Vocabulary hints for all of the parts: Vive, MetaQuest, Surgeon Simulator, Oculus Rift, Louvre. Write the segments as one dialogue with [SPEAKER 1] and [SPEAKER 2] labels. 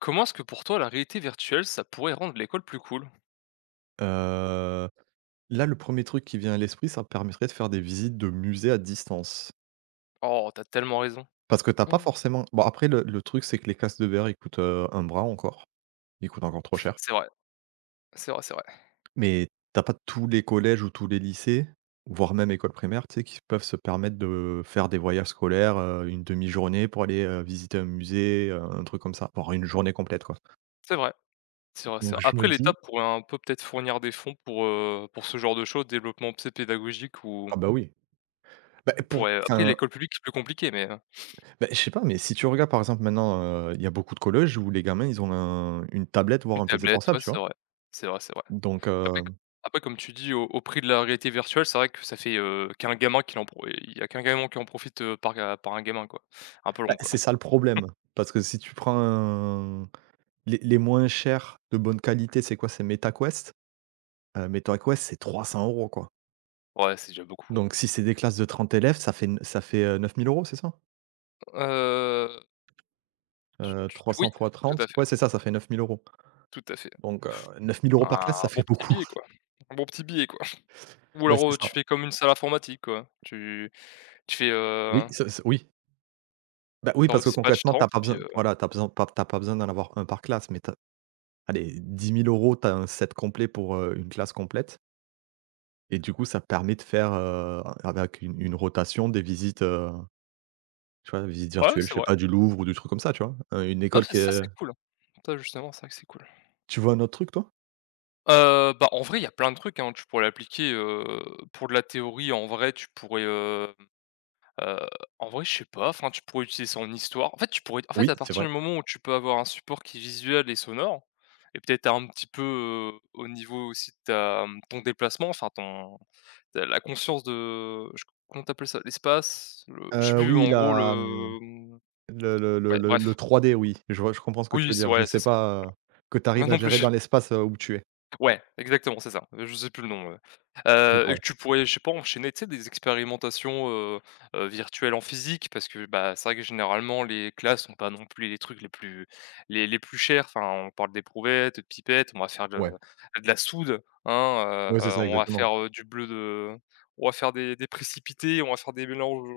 [SPEAKER 1] Comment est-ce que pour toi la réalité virtuelle, ça pourrait rendre l'école plus cool?
[SPEAKER 2] Heu, Là, le premier truc qui vient à l'esprit, ça permettrait de faire des visites de musées à distance.
[SPEAKER 1] Oh, t'as tellement raison.
[SPEAKER 2] Parce que t'as pas
[SPEAKER 1] Mmh.
[SPEAKER 2] forcément bon, après le truc, c'est que les casques de verre, ils coûtent, un bras encore. Ils coûtent encore trop cher.
[SPEAKER 1] C'est vrai, c'est vrai.
[SPEAKER 2] Mais t'as pas tous les collèges ou tous les lycées, voire même écoles primaires, tu sais, qui peuvent se permettre de faire des voyages scolaires, une demi journée pour aller, visiter un musée, un truc comme ça. Voire une journée complète, quoi.
[SPEAKER 1] C'est vrai, c'est vrai, c'est
[SPEAKER 2] Donc
[SPEAKER 1] vrai.
[SPEAKER 2] je me
[SPEAKER 1] Après l'État
[SPEAKER 2] dis
[SPEAKER 1] pourrait un peu peut-être fournir des fonds pour ce genre de choses, développement, tu pédagogique ou
[SPEAKER 2] ah bah oui, bah,
[SPEAKER 1] il
[SPEAKER 2] pour
[SPEAKER 1] pourrait après
[SPEAKER 2] enfin
[SPEAKER 1] l'école publique, c'est plus compliqué, mais
[SPEAKER 2] beh, je sais pas, mais si tu regardes par exemple maintenant, il y a beaucoup de collèges où les gamins ils ont un une tablette, voire
[SPEAKER 1] une
[SPEAKER 2] un PC
[SPEAKER 1] tablette,
[SPEAKER 2] portable,
[SPEAKER 1] ouais,
[SPEAKER 2] tu
[SPEAKER 1] c'est
[SPEAKER 2] vois?
[SPEAKER 1] vrai. C'est vrai.
[SPEAKER 2] Donc
[SPEAKER 1] Après c après comme tu dis au prix de la réalité virtuelle, c'est vrai que ça fait, qu'un gamin qui en pro il y a qu'un gamin qui en profite, par ga par un gamin, quoi. Un peu
[SPEAKER 2] bah,
[SPEAKER 1] long, quoi.
[SPEAKER 2] c'est ça le problème. Parce que si tu prends un les moins chers de bonne qualité, c'est quoi? C'est MetaQuest. MetaQuest, c'est 300 euros quoi.
[SPEAKER 1] Ouais, c'est déjà beaucoup.
[SPEAKER 2] Donc si c'est des classes de 30 élèves, ça fait 9 000 €, c'est ça?
[SPEAKER 1] Heu, tu tu
[SPEAKER 2] Trois
[SPEAKER 1] oui,
[SPEAKER 2] cents fois
[SPEAKER 1] tout
[SPEAKER 2] trente
[SPEAKER 1] à fait.
[SPEAKER 2] ouais, c'est ça, ça fait 9 000 euros.
[SPEAKER 1] Tout à fait.
[SPEAKER 2] Donc 9 000 € par
[SPEAKER 1] Un
[SPEAKER 2] classe, ça
[SPEAKER 1] bon
[SPEAKER 2] fait
[SPEAKER 1] petit
[SPEAKER 2] beaucoup.
[SPEAKER 1] billet, quoi. Un bon petit billet, quoi. Ou
[SPEAKER 2] Bah,
[SPEAKER 1] alors,
[SPEAKER 2] c'est ça.
[SPEAKER 1] tu fais comme une salle informatique, quoi. Tu fais,
[SPEAKER 2] Oui, ça oui. Bah, oui,
[SPEAKER 1] genre
[SPEAKER 2] parce que
[SPEAKER 1] dispatch
[SPEAKER 2] concrètement,
[SPEAKER 1] 30
[SPEAKER 2] t'as
[SPEAKER 1] et
[SPEAKER 2] pas
[SPEAKER 1] puis,
[SPEAKER 2] besoin voilà, t'as besoin pas tu pas besoin d'en avoir un par classe, mais tu allez, 10 000 euros, tu as un set complet pour, une classe complète. Et du coup, ça permet de faire, avec une rotation des visites, tu vois, des visites
[SPEAKER 1] ouais,
[SPEAKER 2] virtuelles,
[SPEAKER 1] c'est
[SPEAKER 2] je sais
[SPEAKER 1] vrai.
[SPEAKER 2] pas, du Louvre ou du truc comme ça, tu vois? Une
[SPEAKER 1] Non,
[SPEAKER 2] école
[SPEAKER 1] ça
[SPEAKER 2] qui
[SPEAKER 1] ça,
[SPEAKER 2] est.
[SPEAKER 1] c'est cool. Ça, justement, c'est vrai que c'est cool.
[SPEAKER 2] Tu vois un autre truc toi?
[SPEAKER 1] Bah, en vrai, il y a plein de trucs, hein. Tu pourrais l'appliquer, pour de la théorie, en vrai, tu pourrais, heu, en vrai, je sais pas, enfin, tu pourrais utiliser ça en histoire. En fait, tu pourrais en fait,
[SPEAKER 2] Oui,
[SPEAKER 1] à
[SPEAKER 2] c'est
[SPEAKER 1] partir
[SPEAKER 2] vrai.
[SPEAKER 1] du moment où tu peux avoir un support qui est visuel et sonore et peut-être un petit peu, au niveau aussi de ta, mmh, ton déplacement, enfin, ton Tu la conscience de je comment t'appelles ça? L'espace, le je sais plus
[SPEAKER 2] Oui,
[SPEAKER 1] en gros
[SPEAKER 2] la,
[SPEAKER 1] le, mmh,
[SPEAKER 2] le le le
[SPEAKER 1] ouais
[SPEAKER 2] le le
[SPEAKER 1] bref.
[SPEAKER 2] 3D, oui, je vois, je comprends ce que tu
[SPEAKER 1] Oui,
[SPEAKER 2] veux
[SPEAKER 1] c'est
[SPEAKER 2] dire. Je
[SPEAKER 1] ouais, c'est
[SPEAKER 2] sais
[SPEAKER 1] ça.
[SPEAKER 2] pas, que tu
[SPEAKER 1] Moi
[SPEAKER 2] arrives à
[SPEAKER 1] non plus,
[SPEAKER 2] gérer
[SPEAKER 1] je
[SPEAKER 2] dans l'espace, où tu es.
[SPEAKER 1] ouais, exactement, c'est ça. Je sais plus le nom,
[SPEAKER 2] Oui,
[SPEAKER 1] et que
[SPEAKER 2] pardon.
[SPEAKER 1] tu pourrais, je sais pas, enchaîner, tu sais, des expérimentations, virtuelles en physique parce que, bah, c'est vrai que généralement les classes sont pas non plus les trucs les plus les plus chers. Enfin, on parle d'éprouvettes, de pipettes, on va faire de
[SPEAKER 2] Ouais.
[SPEAKER 1] de la soude, hein,
[SPEAKER 2] Ouais, c'est ça,
[SPEAKER 1] on va
[SPEAKER 2] exactement,
[SPEAKER 1] faire, du bleu de on va faire des précipités, on va faire des mélanges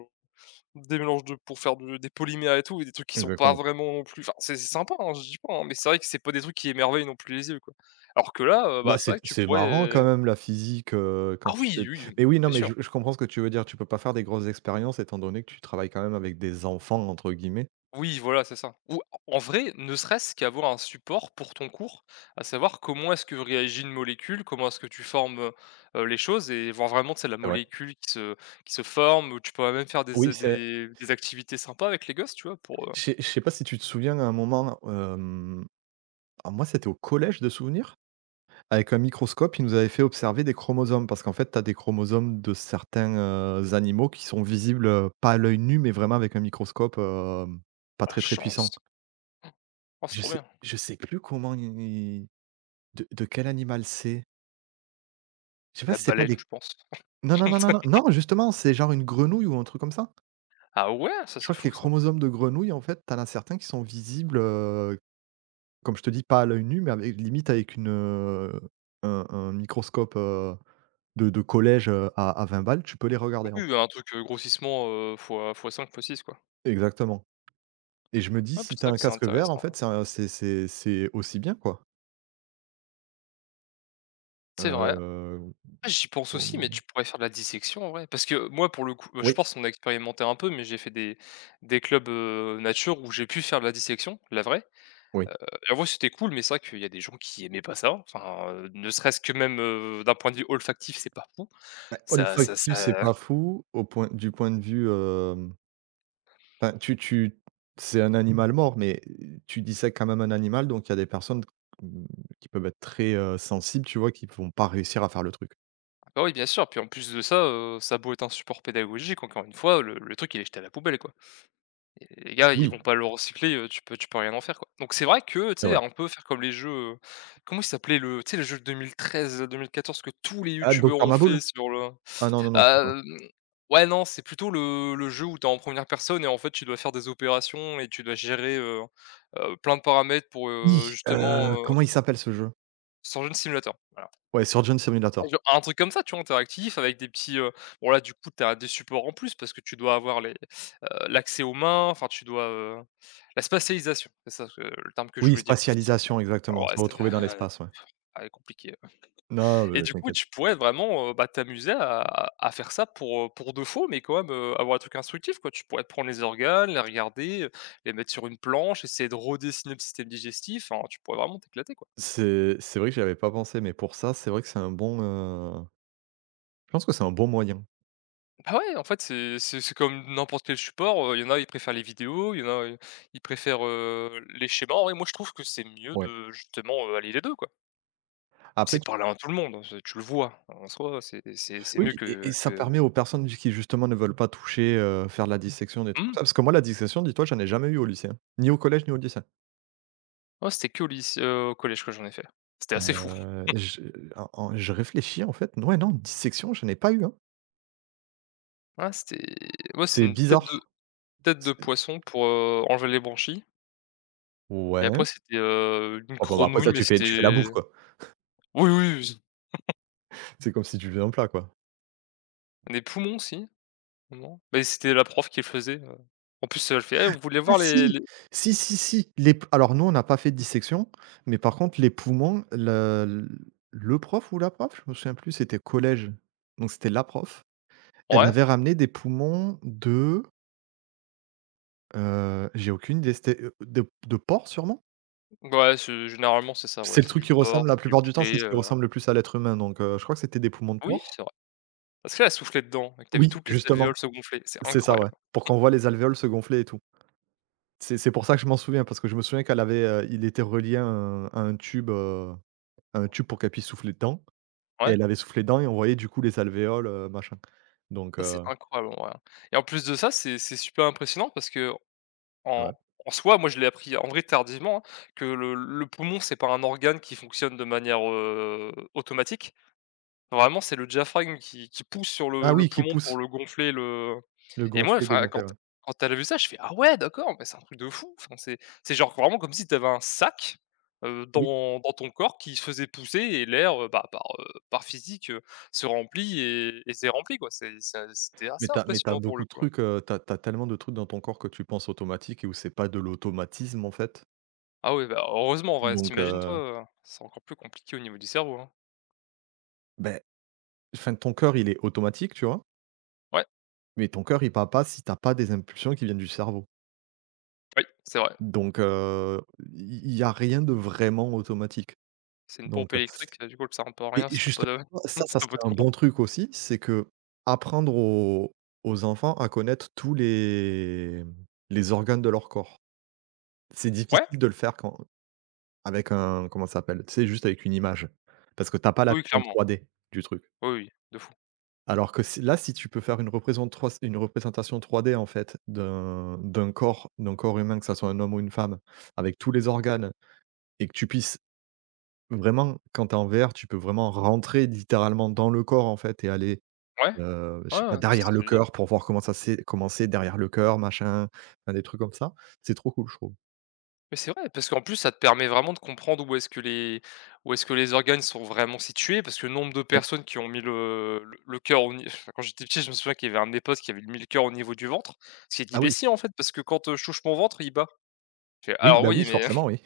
[SPEAKER 1] Des mélanges de pour faire de des polymères et tout et des trucs qui sont pas
[SPEAKER 2] exactement.
[SPEAKER 1] vraiment non plus enfin, c'est sympa, hein, je dis pas, hein, mais c'est vrai que c'est pas des trucs qui émerveillent non plus les yeux, quoi. Alors que là,
[SPEAKER 2] Bah,
[SPEAKER 1] bah, c'est
[SPEAKER 2] c'est
[SPEAKER 1] vrai que tu
[SPEAKER 2] c'est
[SPEAKER 1] pourrais,
[SPEAKER 2] marrant quand même la physique,
[SPEAKER 1] ah
[SPEAKER 2] quand tu fais.
[SPEAKER 1] oui, oui,
[SPEAKER 2] Mais oui, non,
[SPEAKER 1] bien
[SPEAKER 2] mais
[SPEAKER 1] sûr.
[SPEAKER 2] je comprends ce que tu veux dire. Tu peux pas faire des grosses expériences étant donné que tu travailles quand même avec des «enfants» entre guillemets.
[SPEAKER 1] Oui, voilà, c'est ça. Ou en vrai, ne serait-ce qu'avoir un support pour ton cours, à savoir comment est-ce que réagit une molécule, comment est-ce que tu formes, les choses et voir vraiment, tu sais, la
[SPEAKER 2] C'est vrai.
[SPEAKER 1] molécule qui se forme, ou tu pourrais même faire des
[SPEAKER 2] Oui,
[SPEAKER 1] a
[SPEAKER 2] c'est
[SPEAKER 1] des des activités sympas avec les gosses, tu vois? Pour,
[SPEAKER 2] je sais pas si tu te souviens à un moment, ah moi c'était au collège de souvenir, avec un microscope, ils nous avaient fait observer des chromosomes parce qu'en fait, tu as des chromosomes de certains, animaux qui sont visibles, pas à l'œil nu, mais vraiment avec un microscope, pas
[SPEAKER 1] la
[SPEAKER 2] très, très puissant.
[SPEAKER 1] chance. Oh, c'est
[SPEAKER 2] Je
[SPEAKER 1] trop
[SPEAKER 2] sais
[SPEAKER 1] bien.
[SPEAKER 2] je sais plus comment i de quel animal c'est. Je sais pas
[SPEAKER 1] La
[SPEAKER 2] si c'est pas
[SPEAKER 1] baleine, je
[SPEAKER 2] des
[SPEAKER 1] pense.
[SPEAKER 2] non, non, non, non, non, non, justement, c'est genre une grenouille ou un truc comme ça.
[SPEAKER 1] Ah ouais? Ça,
[SPEAKER 2] Je
[SPEAKER 1] c'est
[SPEAKER 2] crois que les
[SPEAKER 1] fou ça.
[SPEAKER 2] chromosomes de grenouille, en fait, t'en as certains qui sont visibles, comme je te dis, pas à l'œil nu, mais avec limite avec une, un microscope, de collège, à 20 balles, tu peux les regarder, en
[SPEAKER 1] Oui,
[SPEAKER 2] fait.
[SPEAKER 1] bah, un truc, grossissement, fois 5 fois 6 quoi.
[SPEAKER 2] Exactement. Et je me dis
[SPEAKER 1] Ouais,
[SPEAKER 2] si
[SPEAKER 1] c'est
[SPEAKER 2] t'as
[SPEAKER 1] vrai
[SPEAKER 2] un
[SPEAKER 1] que c'est
[SPEAKER 2] casque vert, en
[SPEAKER 1] intéressant, ouais.
[SPEAKER 2] fait, c'est un c'est aussi bien, quoi.
[SPEAKER 1] C'est vrai.
[SPEAKER 2] Heu,
[SPEAKER 1] Ah, j'y pense aussi, mais
[SPEAKER 2] Comment?
[SPEAKER 1] tu pourrais faire de la dissection en vrai. Parce que moi, pour le coup, bah, je
[SPEAKER 2] Oui,
[SPEAKER 1] pense qu'on a expérimenté un peu, mais j'ai fait des clubs, nature où j'ai pu faire de la dissection, la vraie.
[SPEAKER 2] oui.
[SPEAKER 1] Et en vrai, c'était cool, mais c'est vrai qu'il y a des gens qui aimaient pas ça. Enfin, ne serait-ce que même, d'un point de vue olfactif, c'est pas fou.
[SPEAKER 2] Bah,
[SPEAKER 1] Ça ça ça
[SPEAKER 2] olfactif, c'est pas fou au point du point de vue. Enfin, tu tu c'est un animal mort, mais tu dissèques quand même un animal, donc il y a des personnes q mmh, qui peuvent être très, sensibles, tu vois? Qui vont pas réussir à faire le truc.
[SPEAKER 1] bah, oui, bien sûr, puis en plus de ça, ça a beau être un support pédagogique, encore une fois, le truc il est jeté à la poubelle quoi. Et les gars, ils vont
[SPEAKER 2] Oui,
[SPEAKER 1] pas le recycler, tu peux rien en faire, quoi. Donc c'est vrai que, tu
[SPEAKER 2] c'est
[SPEAKER 1] sais,
[SPEAKER 2] vrai.
[SPEAKER 1] un peu faire comme les jeux, comment il s'appelait le tu sais, le jeu de 2013-2014 que tous les
[SPEAKER 2] Ah,
[SPEAKER 1] youtubeurs
[SPEAKER 2] Docteur
[SPEAKER 1] ont
[SPEAKER 2] Maboul?
[SPEAKER 1] fait sur le
[SPEAKER 2] Ah non, non, non, c'est pas.
[SPEAKER 1] hem, ouais, non, c'est plutôt le jeu où t'es en première personne et en fait, tu dois faire des opérations et tu dois gérer, plein de paramètres pour,
[SPEAKER 2] Oui.
[SPEAKER 1] justement,
[SPEAKER 2] Comment il s'appelle ce jeu?
[SPEAKER 1] c'est un de simulateur, voilà.
[SPEAKER 2] Ouais, Surgeon Simulator.
[SPEAKER 1] Gen un truc comme ça, tu vois, interactif avec des petits, bon là, du coup, tu as des supports en plus parce que tu dois avoir les, l'accès aux mains, enfin tu dois, la spatialisation, c'est ça que le terme que je
[SPEAKER 2] Oui,
[SPEAKER 1] voulais dire.
[SPEAKER 2] spatialisation,
[SPEAKER 1] Ah
[SPEAKER 2] exactement,
[SPEAKER 1] ouais,
[SPEAKER 2] se
[SPEAKER 1] c'est
[SPEAKER 2] retrouver dans
[SPEAKER 1] euh,
[SPEAKER 2] l'espace, ouais.
[SPEAKER 1] ah ouais, compliqué, ouais
[SPEAKER 2] Non,
[SPEAKER 1] et
[SPEAKER 2] mais
[SPEAKER 1] du coup,
[SPEAKER 2] t'inquiète.
[SPEAKER 1] tu pourrais vraiment, bah, t'amuser à faire ça pour de faux, mais quand même, avoir un truc instructif, quoi. Tu pourrais prendre les organes, les regarder, les mettre sur une planche, essayer de redessiner le système digestif, enfin, tu pourrais vraiment t'éclater, quoi.
[SPEAKER 2] C'est vrai que j'y avais pas pensé, mais pour ça, c'est vrai que c'est un bon, je pense que c'est un bon moyen,
[SPEAKER 1] Bah ouais, en fait, c'est comme n'importe quel support, il y en a, ils préfèrent les vidéos, il y en a, ils préfèrent, les schémas. En vrai, moi, je trouve que c'est mieux
[SPEAKER 2] ouais.
[SPEAKER 1] de justement, allier les 2 quoi.
[SPEAKER 2] Après.
[SPEAKER 1] C'est parler à tout le monde, hein, c'est tu le vois, en soi, c'est
[SPEAKER 2] Oui
[SPEAKER 1] mieux
[SPEAKER 2] et
[SPEAKER 1] que
[SPEAKER 2] et ça
[SPEAKER 1] que
[SPEAKER 2] permet aux personnes qui justement ne veulent pas toucher, faire de la dissection, des trucs comme
[SPEAKER 1] mmh,
[SPEAKER 2] ça. Parce que moi la dissection, dis-toi, j'en ai jamais eu au lycée, hein. Ni au collège, ni au lycée.
[SPEAKER 1] oh, c'était que au lycée, au collège que j'en ai fait. C'était assez fou.
[SPEAKER 2] Je en en je réfléchis en fait, ouais, non, dissection, je n'ai pas eu, hein.
[SPEAKER 1] Ah, c'était moi, c'était
[SPEAKER 2] C'est
[SPEAKER 1] une tête de
[SPEAKER 2] bizarre. C'est
[SPEAKER 1] poisson pour, enlever les branchies et après,
[SPEAKER 2] ouais,
[SPEAKER 1] c'était, une
[SPEAKER 2] enfin, bah, après
[SPEAKER 1] grenouille
[SPEAKER 2] ça
[SPEAKER 1] mais
[SPEAKER 2] tu fais
[SPEAKER 1] c'était
[SPEAKER 2] tu fais la bouffe, quoi.
[SPEAKER 1] oui, oui, oui,
[SPEAKER 2] C'est comme si tu faisais un plat, quoi.
[SPEAKER 1] des poumons aussi. Non, mais c'était la prof qui le faisait, en plus, elle fait: «Eh, vous voulez
[SPEAKER 2] Ah
[SPEAKER 1] voir
[SPEAKER 2] si!
[SPEAKER 1] les»
[SPEAKER 2] Si, si, si, les p alors nous on n'a pas fait de dissection, mais par contre les poumons, le prof ou la prof, je me souviens plus, c'était collège, donc c'était la prof. Elle
[SPEAKER 1] ouais,
[SPEAKER 2] avait ramené des poumons de… J'ai aucune idée, c'était, de porc sûrement?
[SPEAKER 1] ouais, c'est généralement, c'est ça, ouais,
[SPEAKER 2] C'est le
[SPEAKER 1] c'est
[SPEAKER 2] truc
[SPEAKER 1] du
[SPEAKER 2] qui
[SPEAKER 1] porc,
[SPEAKER 2] ressemble la
[SPEAKER 1] c'est du
[SPEAKER 2] plupart du temps, c'est
[SPEAKER 1] poulet,
[SPEAKER 2] ce qui ressemble le plus à l'être humain donc je crois que c'était des poumons de
[SPEAKER 1] oui,
[SPEAKER 2] porc.
[SPEAKER 1] c'est vrai. Parce qu'elle a soufflé dedans et que tu
[SPEAKER 2] Oui,
[SPEAKER 1] toutes les
[SPEAKER 2] justement,
[SPEAKER 1] alvéoles se gonfler, c'est
[SPEAKER 2] c'est ça, ouais,
[SPEAKER 1] incroyable.
[SPEAKER 2] pour qu'on voit les alvéoles se gonfler et tout. C'est pour ça que je m'en souviens parce que je me souviens qu'elle avait, il était relié à un tube pour qu'elle puisse souffler dedans et
[SPEAKER 1] Ouais,
[SPEAKER 2] elle avait soufflé dedans et on voyait du coup les alvéoles, machin donc
[SPEAKER 1] ça, c'est incroyable, en vrai, hein et en plus de ça, c'est super impressionnant parce que en
[SPEAKER 2] ouais.
[SPEAKER 1] en soi, moi, je l'ai appris, en vrai, tardivement, hein, que le poumon, c'est pas un organe qui fonctionne de manière, automatique. Vraiment, c'est le diaphragme qui pousse sur le
[SPEAKER 2] Ah
[SPEAKER 1] le
[SPEAKER 2] oui, qui
[SPEAKER 1] poumon pour
[SPEAKER 2] poussent,
[SPEAKER 1] le gonfler, le
[SPEAKER 2] le
[SPEAKER 1] et moi,
[SPEAKER 2] gonfler et
[SPEAKER 1] enfin, quand
[SPEAKER 2] dégonfler, ouais.
[SPEAKER 1] quand elle vu ça, je fais: «Ah ouais, d'accord, mais c'est un truc de fou!» Enfin, c'est genre vraiment comme si t'avais un sac,
[SPEAKER 2] Oui.
[SPEAKER 1] dans ton corps qui se faisait pousser et l'air, bah, par, par physique, se remplit et s'est rempli, quoi. C'est ça c'était assez
[SPEAKER 2] Mais t'as
[SPEAKER 1] impressionnant pour le
[SPEAKER 2] beaucoup de
[SPEAKER 1] coup, hein.
[SPEAKER 2] trucs, t'as as tellement de trucs dans ton corps que tu penses automatique et où c'est pas de l'automatisme, en fait.
[SPEAKER 1] Ah oui, bah, heureusement en vrai,
[SPEAKER 2] Donc
[SPEAKER 1] t'imagines toi, c'est encore plus compliqué au niveau du cerveau, hein.
[SPEAKER 2] beh, enfin, ton cœur, il est automatique, tu vois?
[SPEAKER 1] Ouais,
[SPEAKER 2] Mais ton cœur, il parle pas si t'as pas des impulsions qui viennent du cerveau.
[SPEAKER 1] oui, c'est vrai.
[SPEAKER 2] Donc il y a rien de vraiment automatique.
[SPEAKER 1] C'est une pompe
[SPEAKER 2] Donc
[SPEAKER 1] électrique, du coup, elle sert un peu à
[SPEAKER 2] et
[SPEAKER 1] rien si t'as pas
[SPEAKER 2] justement,
[SPEAKER 1] de
[SPEAKER 2] ça,
[SPEAKER 1] si
[SPEAKER 2] ça
[SPEAKER 1] t'as pas
[SPEAKER 2] serait
[SPEAKER 1] de
[SPEAKER 2] un
[SPEAKER 1] courant.
[SPEAKER 2] bon truc aussi, c'est qu'apprendre aux enfants à connaître tous les, les organes de leur corps. C'est
[SPEAKER 1] Ouais,
[SPEAKER 2] difficile de le faire quand avec un. Comment ça s'appelle? Tu sais, juste avec une image. Parce que t'as pas la
[SPEAKER 1] oui,
[SPEAKER 2] vision
[SPEAKER 1] clairement.
[SPEAKER 2] 3D du truc.
[SPEAKER 1] Oui, oui, de fou.
[SPEAKER 2] Alors que si là, si tu peux faire une représente trois une représentation 3D en fait d'un corps humain, que ça soit un homme ou une femme, avec tous les organes et que tu puisses vraiment quand t'es es en VR, tu peux vraiment rentrer littéralement dans le corps en fait et aller,
[SPEAKER 1] Ouais,
[SPEAKER 2] je
[SPEAKER 1] ouais,
[SPEAKER 2] sais pas,
[SPEAKER 1] ouais,
[SPEAKER 2] derrière
[SPEAKER 1] c'est
[SPEAKER 2] le
[SPEAKER 1] génial.
[SPEAKER 2] cœur pour voir comment ça s'est commencé derrière le cœur, machin, enfin des trucs comme ça. C'est trop cool, je trouve.
[SPEAKER 1] Mais c'est vrai, parce qu'en plus, ça te permet vraiment de comprendre où est-ce que les où est-ce que les organes sont vraiment situés, parce que le nombre de
[SPEAKER 2] Oui.
[SPEAKER 1] personnes qui ont mis le cœur au ni quand j'étais petit, je me souviens qu'il y avait un de mes potes qui avait mis le cœur au niveau du ventre, ce qui est
[SPEAKER 2] Ah oui,
[SPEAKER 1] d'imbécile, en fait, parce que quand, je touche mon ventre, il bat. Je fais:
[SPEAKER 2] oui,
[SPEAKER 1] «Alors
[SPEAKER 2] bah
[SPEAKER 1] oui,
[SPEAKER 2] oui,
[SPEAKER 1] mais
[SPEAKER 2] forcément, oui.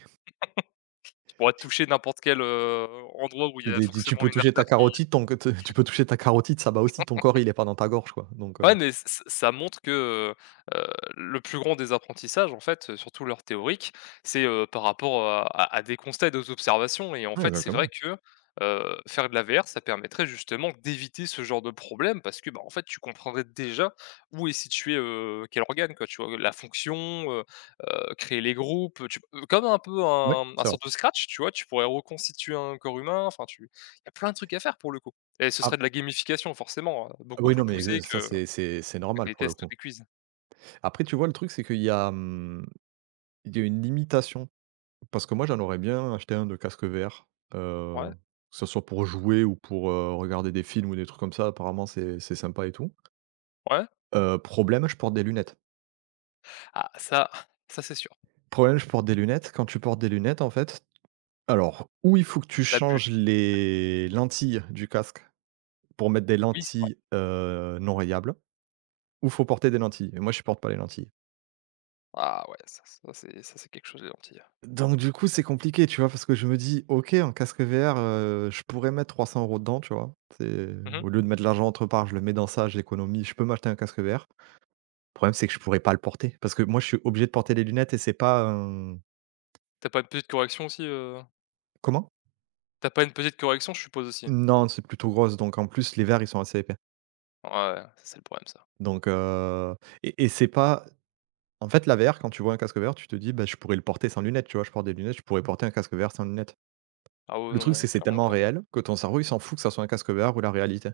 [SPEAKER 1] tu pourrais toucher n'importe quel, endroit où il y a
[SPEAKER 2] Tu
[SPEAKER 1] forcément
[SPEAKER 2] peux
[SPEAKER 1] une
[SPEAKER 2] toucher
[SPEAKER 1] artère
[SPEAKER 2] ta carotide, ton que te tu peux toucher ta carotide, ça va aussi, ton corps, il est pas dans ta gorge, quoi, donc
[SPEAKER 1] ouais, mais ç ç ça montre que, heu le plus grand des apprentissages, en fait, surtout leur théorique, c'est, par rapport à des constats et des observations et en
[SPEAKER 2] oui,
[SPEAKER 1] fait, c'est vrai
[SPEAKER 2] exactement.
[SPEAKER 1] que, faire de la VR, ça permettrait justement d'éviter ce genre de problème parce que, bah, en fait, tu comprendrais déjà où est situé, quel organe, quoi, tu vois? La fonction, heu créer les groupes, tu p comme un peu
[SPEAKER 2] Ouais,
[SPEAKER 1] un
[SPEAKER 2] c'est vrai.
[SPEAKER 1] sorte de Scratch, tu vois? Tu pourrais reconstituer un corps humain, enfin, tu il y a plein de trucs à faire pour le coup et ce serait
[SPEAKER 2] Ap
[SPEAKER 1] de la gamification forcément, hein, beaucoup
[SPEAKER 2] Oui,
[SPEAKER 1] plus
[SPEAKER 2] non, mais
[SPEAKER 1] poussée
[SPEAKER 2] ça,
[SPEAKER 1] que
[SPEAKER 2] c'est normal,
[SPEAKER 1] des
[SPEAKER 2] pour le
[SPEAKER 1] tests ou
[SPEAKER 2] coup.
[SPEAKER 1] des quiz?
[SPEAKER 2] Après, tu vois, le truc, c'est qu'il y a, il y a une limitation, parce que moi, j'en aurais bien acheté un de casque VR, heu,
[SPEAKER 1] Ouais,
[SPEAKER 2] que ce soit pour jouer ou pour, regarder des films ou des trucs comme ça, apparemment, c'est sympa et tout.
[SPEAKER 1] ouais.
[SPEAKER 2] Problème, je porte des lunettes.
[SPEAKER 1] Ah ça ça c'est sûr.
[SPEAKER 2] Problème, je porte des lunettes. Quand tu portes des lunettes, en fait, alors, ou il faut que tu
[SPEAKER 1] La bulle,
[SPEAKER 2] changes les lentilles du casque pour mettre des
[SPEAKER 1] oui c'est vrai.
[SPEAKER 2] lentilles, non rayables ou faut porter des lentilles et moi je porte pas les lentilles.
[SPEAKER 1] Ah ouais, ça ça c'est quelque chose les lentilles.
[SPEAKER 2] Donc du coup, c'est compliqué, tu vois? Parce que je me dis: «OK, un casque VR, je pourrais mettre 300 euros dedans», tu vois? C'est
[SPEAKER 1] Mmh mh.
[SPEAKER 2] au lieu de mettre l'argent entre part, je le mets dans ça, j'économise, je peux m'acheter un casque VR. Le problème, c'est que je pourrais pas le porter parce que moi, je suis obligé de porter des lunettes et c'est pas, hem
[SPEAKER 1] Pas une petite correction aussi, heu?
[SPEAKER 2] comment?
[SPEAKER 1] Tu pas une petite correction je suppose aussi?
[SPEAKER 2] Non, c'est plutôt grosse donc en plus, les verres, ils sont assez épais
[SPEAKER 1] Ouais, ouais, ça c'est le problème ça.
[SPEAKER 2] donc et c'est pas en fait, la VR, quand tu vois un casque VR, tu te dis: «Bah, je pourrais le porter sans lunettes», tu vois? Je porte des lunettes, je pourrais porter un casque VR sans lunettes.
[SPEAKER 1] Ah ouais,
[SPEAKER 2] Le
[SPEAKER 1] non,
[SPEAKER 2] truc, c'est
[SPEAKER 1] non,
[SPEAKER 2] c'est
[SPEAKER 1] clairement
[SPEAKER 2] tellement
[SPEAKER 1] pas.
[SPEAKER 2] réel que ton cerveau, il s'en fout que ça soit un casque VR ou la réalité.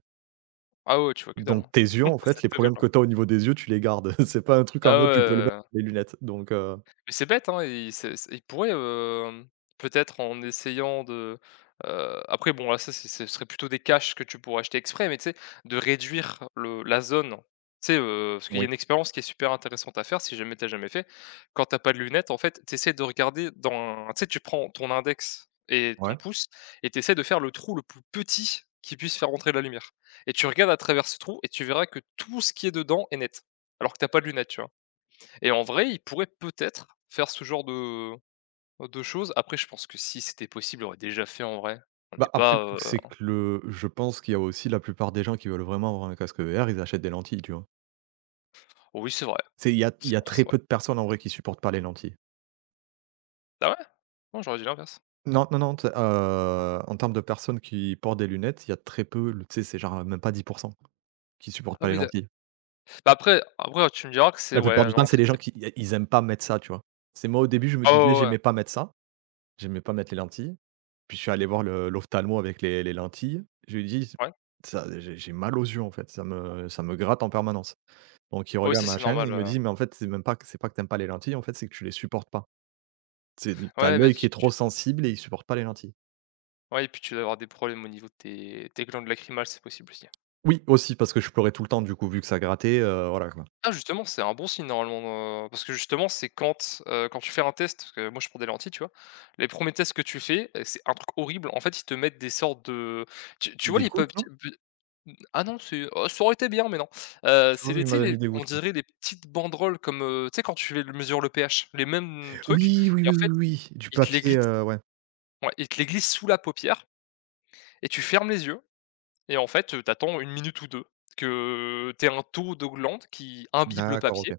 [SPEAKER 1] Ah ouais, tu vois que dalle,
[SPEAKER 2] Donc
[SPEAKER 1] hein.
[SPEAKER 2] tes yeux, en fait,
[SPEAKER 1] C'est
[SPEAKER 2] les
[SPEAKER 1] terrible,
[SPEAKER 2] problèmes
[SPEAKER 1] hein.
[SPEAKER 2] que tu as au niveau des yeux, tu les gardes. C'est pas un truc en
[SPEAKER 1] Ah ouais,
[SPEAKER 2] mode je peux le
[SPEAKER 1] ouais, ouais,
[SPEAKER 2] mettre
[SPEAKER 1] ouais.
[SPEAKER 2] les lunettes. Donc
[SPEAKER 1] Mais c'est bête, hein, il c'est il pourrait, peut-être en essayant de, après bon là ça c'est ce serait plutôt des caches que tu pourrais acheter exprès, mais tu sais, de réduire le la zone, tu sais, parce qu'il y a
[SPEAKER 2] oui,
[SPEAKER 1] une expérience qui est super intéressante à faire si jamais t'as jamais fait. Quand t'as pas de lunettes en fait, tu essaies de regarder dans tu sais, tu prends ton index et ton
[SPEAKER 2] ouais.
[SPEAKER 1] pouce et tu essaies de faire le trou le plus petit qui puisse faire entrer la lumière et tu regardes à travers ce trou et tu verras que tout ce qui est dedans est net, alors que t'as pas de lunettes, tu vois? Et en vrai, il pourrait peut-être faire ce genre de choses. Après, je pense que si c'était possible, il aurait déjà fait en vrai. On n'est
[SPEAKER 2] Bah, après
[SPEAKER 1] pas,
[SPEAKER 2] le truc, c'est que le je pense qu'il y a aussi la plupart des gens qui veulent vraiment avoir un casque VR, ils achètent des lentilles, tu vois?
[SPEAKER 1] oui, c'est vrai,
[SPEAKER 2] C'est il y a il
[SPEAKER 1] c'est
[SPEAKER 2] y a
[SPEAKER 1] vrai,
[SPEAKER 2] très
[SPEAKER 1] c'est vrai.
[SPEAKER 2] peu de personnes en vrai qui supportent pas les lentilles.
[SPEAKER 1] Ah ouais? Non, j'aurais dit l'inverse.
[SPEAKER 2] Non, non, non, tu sais, en termes de personnes qui portent des lunettes, il y a très peu, le tu sais, c'est genre même pas 10 qui supportent
[SPEAKER 1] Ah
[SPEAKER 2] pas les
[SPEAKER 1] oui, d'a
[SPEAKER 2] lentilles.
[SPEAKER 1] bah, après après tu me diras que c'est
[SPEAKER 2] La plupart
[SPEAKER 1] ouais,
[SPEAKER 2] du
[SPEAKER 1] non,
[SPEAKER 2] temps,
[SPEAKER 1] en
[SPEAKER 2] c'est
[SPEAKER 1] fait,
[SPEAKER 2] les gens
[SPEAKER 1] c'est
[SPEAKER 2] qui ils aiment pas mettre ça, tu vois? C'est moi au début, je me
[SPEAKER 1] ah
[SPEAKER 2] disais:
[SPEAKER 1] ouais, ouais,
[SPEAKER 2] «J'aimais pas mettre ça, j'aimais pas mettre les lentilles». Puis je suis allé voir le l'ophtalmo avec les lentilles. Je lui ai dit:
[SPEAKER 1] ouais.
[SPEAKER 2] «Ça J'ai mal aux yeux, en fait, ça me gratte en permanence». Donc il
[SPEAKER 1] Oh, oui,
[SPEAKER 2] regarde
[SPEAKER 1] ça,
[SPEAKER 2] ma
[SPEAKER 1] c'est
[SPEAKER 2] machin,
[SPEAKER 1] normal,
[SPEAKER 2] il me dit: «Mais en fait, c'est même pas que t'aimes pas les lentilles, en fait, c'est que tu les supportes pas. C'est
[SPEAKER 1] ouais, mais
[SPEAKER 2] l'œil qui
[SPEAKER 1] tu
[SPEAKER 2] est
[SPEAKER 1] tu
[SPEAKER 2] trop sensible et il supporte pas les lentilles».
[SPEAKER 1] ouais, et puis tu dois avoir des problèmes au niveau de tes tes glandes lacrymales, c'est possible aussi.
[SPEAKER 2] Oui, aussi parce que je pleurais tout le temps, du coup, vu que ça grattait, voilà, quoi.
[SPEAKER 1] Ah justement, c'est un bon signe normalement, parce que justement, c'est quand, quand tu fais un test, parce que moi je prends des lentilles, tu vois? Les premiers tests que tu fais, c'est un truc horrible. En fait, ils te mettent des sortes de tu vois
[SPEAKER 2] Des
[SPEAKER 1] les pop
[SPEAKER 2] gouttes, non?
[SPEAKER 1] ah non, c'est oh ça aurait été bien, mais non.
[SPEAKER 2] Je
[SPEAKER 1] C'est
[SPEAKER 2] crois
[SPEAKER 1] les
[SPEAKER 2] qu'il
[SPEAKER 1] tu sais
[SPEAKER 2] m'avait
[SPEAKER 1] les
[SPEAKER 2] mis des
[SPEAKER 1] on
[SPEAKER 2] gouttes, moi.
[SPEAKER 1] dirait des petites banderoles comme, tu sais quand tu fais le mesures le pH, les mêmes trucs
[SPEAKER 2] Oui, oui,
[SPEAKER 1] et en
[SPEAKER 2] oui, oui,
[SPEAKER 1] fait,
[SPEAKER 2] oui, du
[SPEAKER 1] ils te les
[SPEAKER 2] papier,
[SPEAKER 1] glissent
[SPEAKER 2] ouais.
[SPEAKER 1] ouais, ils te les glissent sous la paupière et tu fermes les yeux et en fait, tu attends minute ou 2 que t'aies un taux de glandes qui imbibe le
[SPEAKER 2] D'accord, OK.
[SPEAKER 1] papier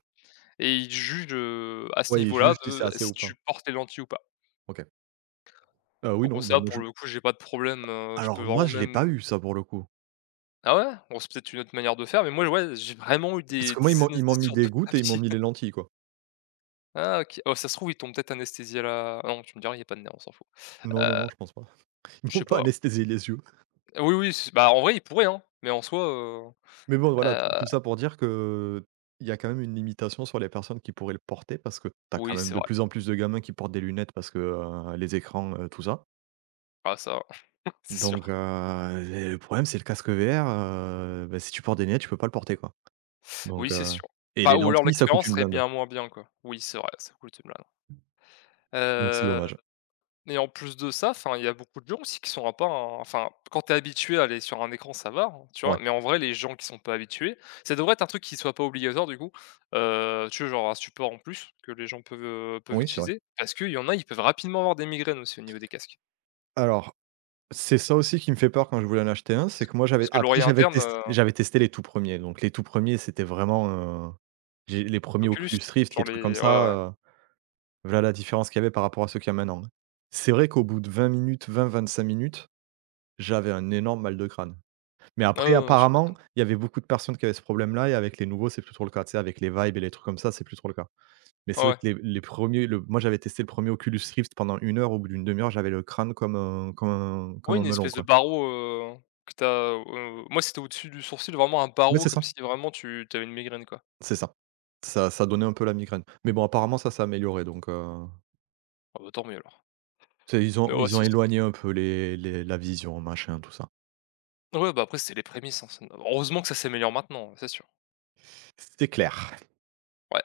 [SPEAKER 1] et ils jugent à ce
[SPEAKER 2] Oui,
[SPEAKER 1] niveau-là
[SPEAKER 2] juste si c'est
[SPEAKER 1] de
[SPEAKER 2] assez
[SPEAKER 1] si
[SPEAKER 2] ou pas.
[SPEAKER 1] tu portes les lentilles ou pas.
[SPEAKER 2] OK. Oui,
[SPEAKER 1] Donc moi
[SPEAKER 2] non, bah,
[SPEAKER 1] ça
[SPEAKER 2] moi
[SPEAKER 1] pour
[SPEAKER 2] je
[SPEAKER 1] le coup j'ai pas de problème, je peux
[SPEAKER 2] alors
[SPEAKER 1] vraiment
[SPEAKER 2] moi je l'ai
[SPEAKER 1] même
[SPEAKER 2] pas eu ça pour le coup.
[SPEAKER 1] ah ouais? Bon c'est peut-être une autre manière de faire, mais moi ouais j'ai vraiment eu
[SPEAKER 2] Parce que moi ils
[SPEAKER 1] des
[SPEAKER 2] m'ont
[SPEAKER 1] anes des
[SPEAKER 2] ils m'ont mis
[SPEAKER 1] sortes
[SPEAKER 2] des
[SPEAKER 1] de
[SPEAKER 2] gouttes et ils m'ont
[SPEAKER 1] papiers.
[SPEAKER 2] mis les lentilles, quoi.
[SPEAKER 1] Ah OK. Oh ça se trouve ils t'ont peut-être anesthésié là. Ah non tu me diras il y a pas de nerf, on s'en fout.
[SPEAKER 2] Non, non,
[SPEAKER 1] Heu,
[SPEAKER 2] non, je pense pas. Ils
[SPEAKER 1] je
[SPEAKER 2] m'ont
[SPEAKER 1] sais
[SPEAKER 2] pas
[SPEAKER 1] pas.
[SPEAKER 2] anesthésié les yeux.
[SPEAKER 1] Oui, oui, c bah en vrai ils pourraient, hein, mais en soi,
[SPEAKER 2] Mais bon voilà, tout
[SPEAKER 1] heu,
[SPEAKER 2] tout ça pour dire qu'il y a quand même une limitation sur les personnes qui pourraient le porter parce que tu as quand
[SPEAKER 1] oui
[SPEAKER 2] même
[SPEAKER 1] c'est
[SPEAKER 2] de
[SPEAKER 1] vrai.
[SPEAKER 2] plus en plus de gamins qui portent des lunettes parce que, les écrans, tout ça.
[SPEAKER 1] Ah ça c'est
[SPEAKER 2] Donc
[SPEAKER 1] sûr.
[SPEAKER 2] et le problème c'est le casque VR, bah, si tu portes des lunettes, tu peux pas le porter, quoi.
[SPEAKER 1] Oui
[SPEAKER 2] Donc
[SPEAKER 1] c'est sûr.
[SPEAKER 2] et
[SPEAKER 1] Bah
[SPEAKER 2] les
[SPEAKER 1] ou alors
[SPEAKER 2] lentilles ça coûte
[SPEAKER 1] l'expérience
[SPEAKER 2] une
[SPEAKER 1] serait
[SPEAKER 2] blinde.
[SPEAKER 1] bien moins bien quoi. Oui c'est vrai, ça cool ce côté-là.
[SPEAKER 2] Donc c'est
[SPEAKER 1] Heu
[SPEAKER 2] dommage.
[SPEAKER 1] Et en plus de ça, enfin, il y a beaucoup de gens aussi qui sont à pas un enfin, quand t'es habitué à aller sur un écran, ça va, hein, tu vois?
[SPEAKER 2] Ouais.
[SPEAKER 1] Mais en vrai, les gens qui sont pas habitués, ça devrait être un truc qui soit pas obligatoire du coup, tu vois, genre un support en plus que les gens peuvent, peuvent
[SPEAKER 2] Oui, c'est vrai.
[SPEAKER 1] utiliser parce qu'il y en a, ils peuvent rapidement avoir des migraines aussi au niveau des casques.
[SPEAKER 2] Alors. C'est ça aussi qui me fait peur quand je voulais en acheter un, c'est que moi j'avais
[SPEAKER 1] Parce que
[SPEAKER 2] après
[SPEAKER 1] l'oreille
[SPEAKER 2] j'avais
[SPEAKER 1] interne,
[SPEAKER 2] testé j'avais testé les tout premiers, donc les tout premiers c'était vraiment, heu, j'ai les premiers
[SPEAKER 1] Oculus,
[SPEAKER 2] Oculus Rift,
[SPEAKER 1] genre
[SPEAKER 2] les trucs comme
[SPEAKER 1] les ouais,
[SPEAKER 2] ça,
[SPEAKER 1] ouais.
[SPEAKER 2] voilà la différence qu'il y avait par rapport à ceux qu'il y a maintenant, hein. C'est vrai qu'au bout de 20 minutes, 25 minutes, j'avais un énorme mal de crâne. Mais
[SPEAKER 1] Ouais,
[SPEAKER 2] après
[SPEAKER 1] ouais, ouais, tu
[SPEAKER 2] apparemment,
[SPEAKER 1] m'étonnes.
[SPEAKER 2] il y avait beaucoup de personnes qui avaient ce problème-là et avec les nouveaux, c'est plus trop le cas, tu sais? Avec les Vive et les trucs comme ça, c'est plus trop le cas. Mais
[SPEAKER 1] Ouais,
[SPEAKER 2] c'est vrai
[SPEAKER 1] ouais.
[SPEAKER 2] que les premiers le moi j'avais testé le premier Oculus Rift pendant une heure, au bout d'une demi heure, j'avais le crâne comme un comme un
[SPEAKER 1] Ouais,
[SPEAKER 2] comme
[SPEAKER 1] une
[SPEAKER 2] un melon,
[SPEAKER 1] espèce de
[SPEAKER 2] quoi.
[SPEAKER 1] barreau, que t'as, as moi, c'était au-dessus du sourcil, vraiment un
[SPEAKER 2] Mais
[SPEAKER 1] barreau
[SPEAKER 2] c'est
[SPEAKER 1] comme
[SPEAKER 2] ça.
[SPEAKER 1] si vraiment tu avais une migraine, quoi.
[SPEAKER 2] C'est ça. Ça donnait un peu la migraine. Mais bon, apparemment ça s'est amélioré donc
[SPEAKER 1] Ah bah, tant mieux alors.
[SPEAKER 2] tu ils
[SPEAKER 1] Mais
[SPEAKER 2] ont
[SPEAKER 1] ouais,
[SPEAKER 2] ils ont
[SPEAKER 1] ça
[SPEAKER 2] éloigné un peu les la vision, machin, tout ça.
[SPEAKER 1] ouais, bah, après, c'est les prémices, hein, ça n heureusement que ça s'améliore maintenant, c'est sûr.
[SPEAKER 2] C'était clair.